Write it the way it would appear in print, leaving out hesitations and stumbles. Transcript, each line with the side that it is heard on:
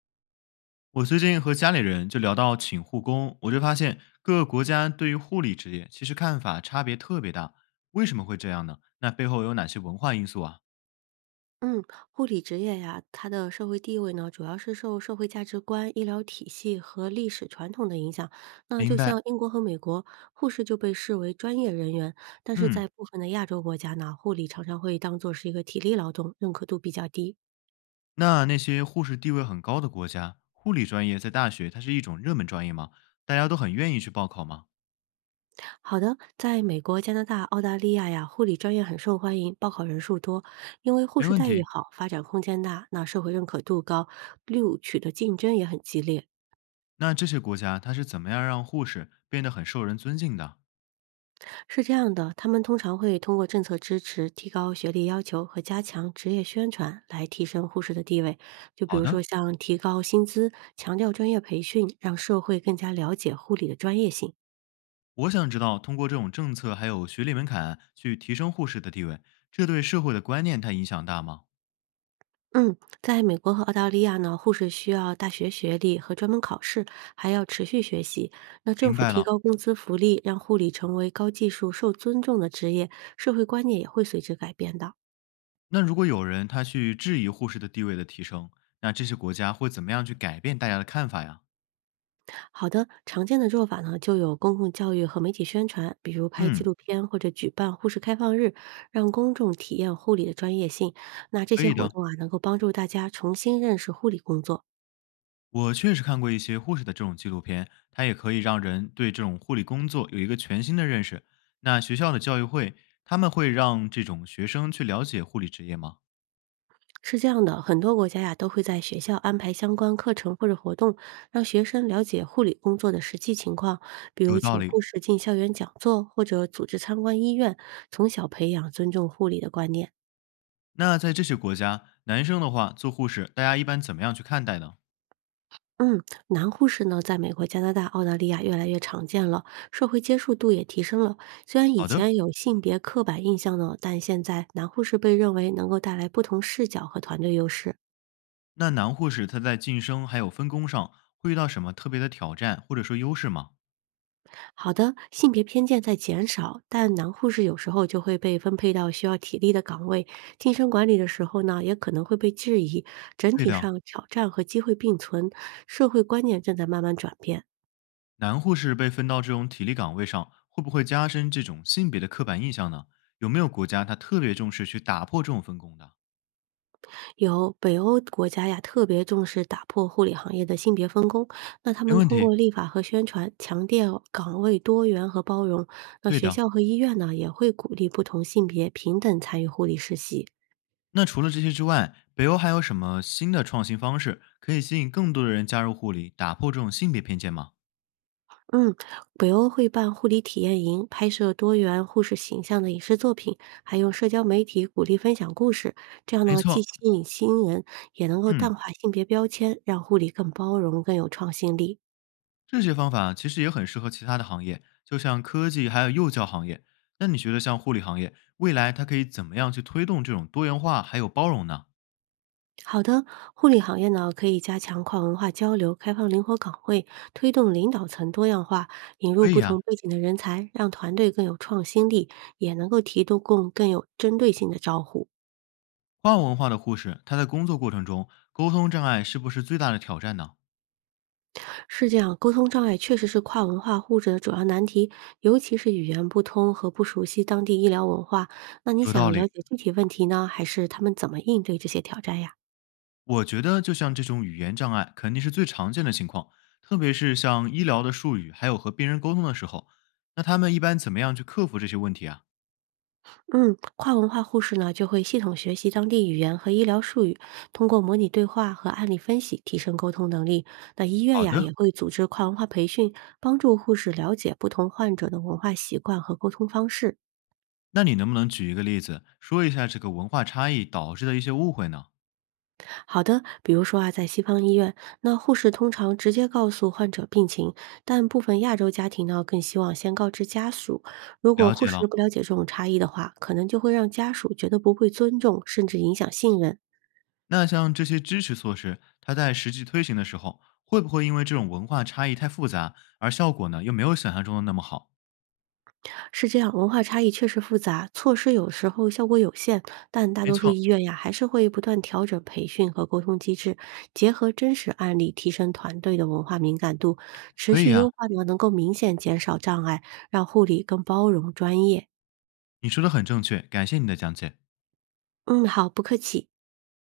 left: 我最近和家里人就聊到请护工，我就发现各个国家对于护理职业其实看法差别特别大。为什么会这样呢？那背后有哪些文化因素啊？
right: 嗯，护理职业呀，它的社会地位呢，主要是受社会价值观、医疗体系和历史传统的影响。那
left: 明
right: 就像
left: 白。
right: 英国和美国，护士就被视为专业人员，但是
left: 嗯，
right: 在部分的亚洲国家呢，护理常常会当做是一个体力劳动，认可度比较低。
left: 那那些护士地位很高的国家，护理专业在大学它是一种热门专业吗？大家都很愿意去报考吗？
right: 好的，在美国、加拿大、澳大利亚呀，护理专业很受欢迎，报考人数多，因为护
left: 没
right: 士
left: 问
right: 待遇
left: 题。
right: 好，发展空间大，那社会认可度高，录取的竞争也很激烈。
left: 那这些国家它是怎么样让护士变得很受人尊敬的？
right: 是这样的，他们通常会通过政策支持、提高学历要求和加强职业宣传来提升护士的地位。就比
left: 好
right: 如说
left: 的，
right: 像提高薪资、强调专业培训，让社会更加了解护理的专业性。
left: 我想知道通过这种政策还有学历门槛去提升护士的地位，这对社会的观念它影响大吗？
right: 嗯，在美国和澳大利亚呢，护士需要大学学历和专门考试，还要持续学习。那政
left: 明
right: 府
left: 白
right: 提
left: 了。
right: 高工资福利，让护理成为高技术、受尊重的职业，社会观念也会随之改变的。
left: 那如果有人他去质疑护士的地位的提升，那这些国家会怎么样去改变大家的看法呀？
right: 好的，常见的做法呢，就有公共教育和媒体宣传，比如拍纪
left: 嗯，
right: 录片或者举办护士开放日，让公众体验护理的专业性。那这
left: 可
right: 些
left: 以
right: 活
left: 的。
right: 动啊，能够帮助大家重新认识护理工作。
left: 我确实看过一些护士的这种纪录片，它也可以让人对这种护理工作有一个全新的认识。那学校的教育会，他们会让这种学生去了解护理职业吗？
right: 是这样的，很多国家呀都会在学校安排相关课程或者活动，让学生了解护理工作的实际情况，比如
left: 有道
right: 请
left: 理。
right: 护士进校园讲座，或者组织参观医院，从小培养尊重护理的观念。
left: 那在这些国家，男生的话做护士，大家一般怎么样去看待呢？
right: 嗯，男护士呢，在美国、加拿大、澳大利亚越来越常见了，社会接受度也提升了。虽然以
left: 好的，
right: 前有性别刻板印象呢，但现在男护士被认为能够带来不同视角和团队优势。
left: 那男护士他在晋升还有分工上会遇到什么特别的挑战或者说优势吗？
right: 好的，性别偏见在减少，但男护士有时候就会被分配到需要体力的岗位，晋升管理的时候呢，也可能会被质疑。整
left: 对
right: 体
left: 的，
right: 上，挑战和机会并存，社会观念正在慢慢转变。
left: 男护士被分到这种体力岗位上，会不会加深这种性别的刻板印象呢？有没有国家它特别重视去打破这种分工的？
right: 有北欧国家呀，特别重视打破护理行业的性别分工。那他
left: 没
right: 们
left: 问
right: 通
left: 题，
right: 过立法和宣传，强调岗位多元和包容。那
left: 对
right: 学
left: 的。
right: 校和医院呢，也会鼓励不同性别平等参与护理实习。
left: 那除了这些之外，北欧还有什么新的创新方式可以吸引更多的人加入护理，打破这种性别偏见吗？
right: 嗯，北欧会办护理体验营，拍摄多元护士形象的影视作品，还用社交媒体鼓励分享故事。这样
left: 没
right: 呢，既
left: 错，
right: 吸引新人，也能够
left: 嗯，
right: 淡化性别标签，让护理更包容、更有创新力。
left: 这些方法其实也很适合其他的行业，就像科技还有幼教行业。那你觉得像护理行业，未来它可以怎么样去推动这种多元化还有包容呢？
right: 好的，护理行业呢可以加强跨文化交流，开放灵活岗位，推动领导层多样化，引入
left: 可以
right: 不同
left: 呀、
right: 背景的人才，让团队更有创新力，也能够提供更有针对性的照护。
left: 跨文化的护士，他在工作过程中沟通障碍是不是最大的挑战呢？
right: 是这样，沟通障碍确实是跨文化护士的主要难题，尤其是语言不通和不熟悉当地医疗文化。那你
left: 有道
right: 想了
left: 理，
right: 解具体问题呢，还是他们怎么应对这些挑战呀？
left: 我觉得就像这种语言障碍肯定是最常见的情况，特别是像医疗的术语，还有和病人沟通的时候，那他们一般怎么样去克服这些问题啊？
right: 嗯，跨文化护士呢就会系统学习当地语言和医疗术语，通过模拟对话和案例分析提升沟通能力。那医院
left: 好
right: 呀也
left: 的，
right: 会组织跨文化培训，帮助护士了解不同患者的文化习惯和沟通方式。
left: 那你能不能举一个例子，说一下这个文化差异导致的一些误会呢？
right: 好的，比如说啊，在西方医院，那护士通常直接告诉患者病情，但部分亚洲家庭呢更希望先告知家属。如果
left: 了
right: 护
left: 解
right: 士
left: 了，
right: 不了解这种差异的话，可能就会让家属觉得不被尊重，甚至影响信任。
left: 那像这些支持措施，它在实际推行的时候，会不会因为这种文化差异太复杂，而效果呢又没有想象中的那么好？
right: 是这样，文化差异确实复杂，措施有时候效果有限，但大
left: 没
right: 多数
left: 错，
right: 医院呀还是会不断调整培训和沟通机制，结合真实案例提升团队的文化敏感度，持
left: 可以
right: 续
left: 啊。
right: 优化呢能够明显减少障碍，让护理更包容专业。
left: 你说的很正确，感谢你的讲解。
right: 嗯，好，不客气。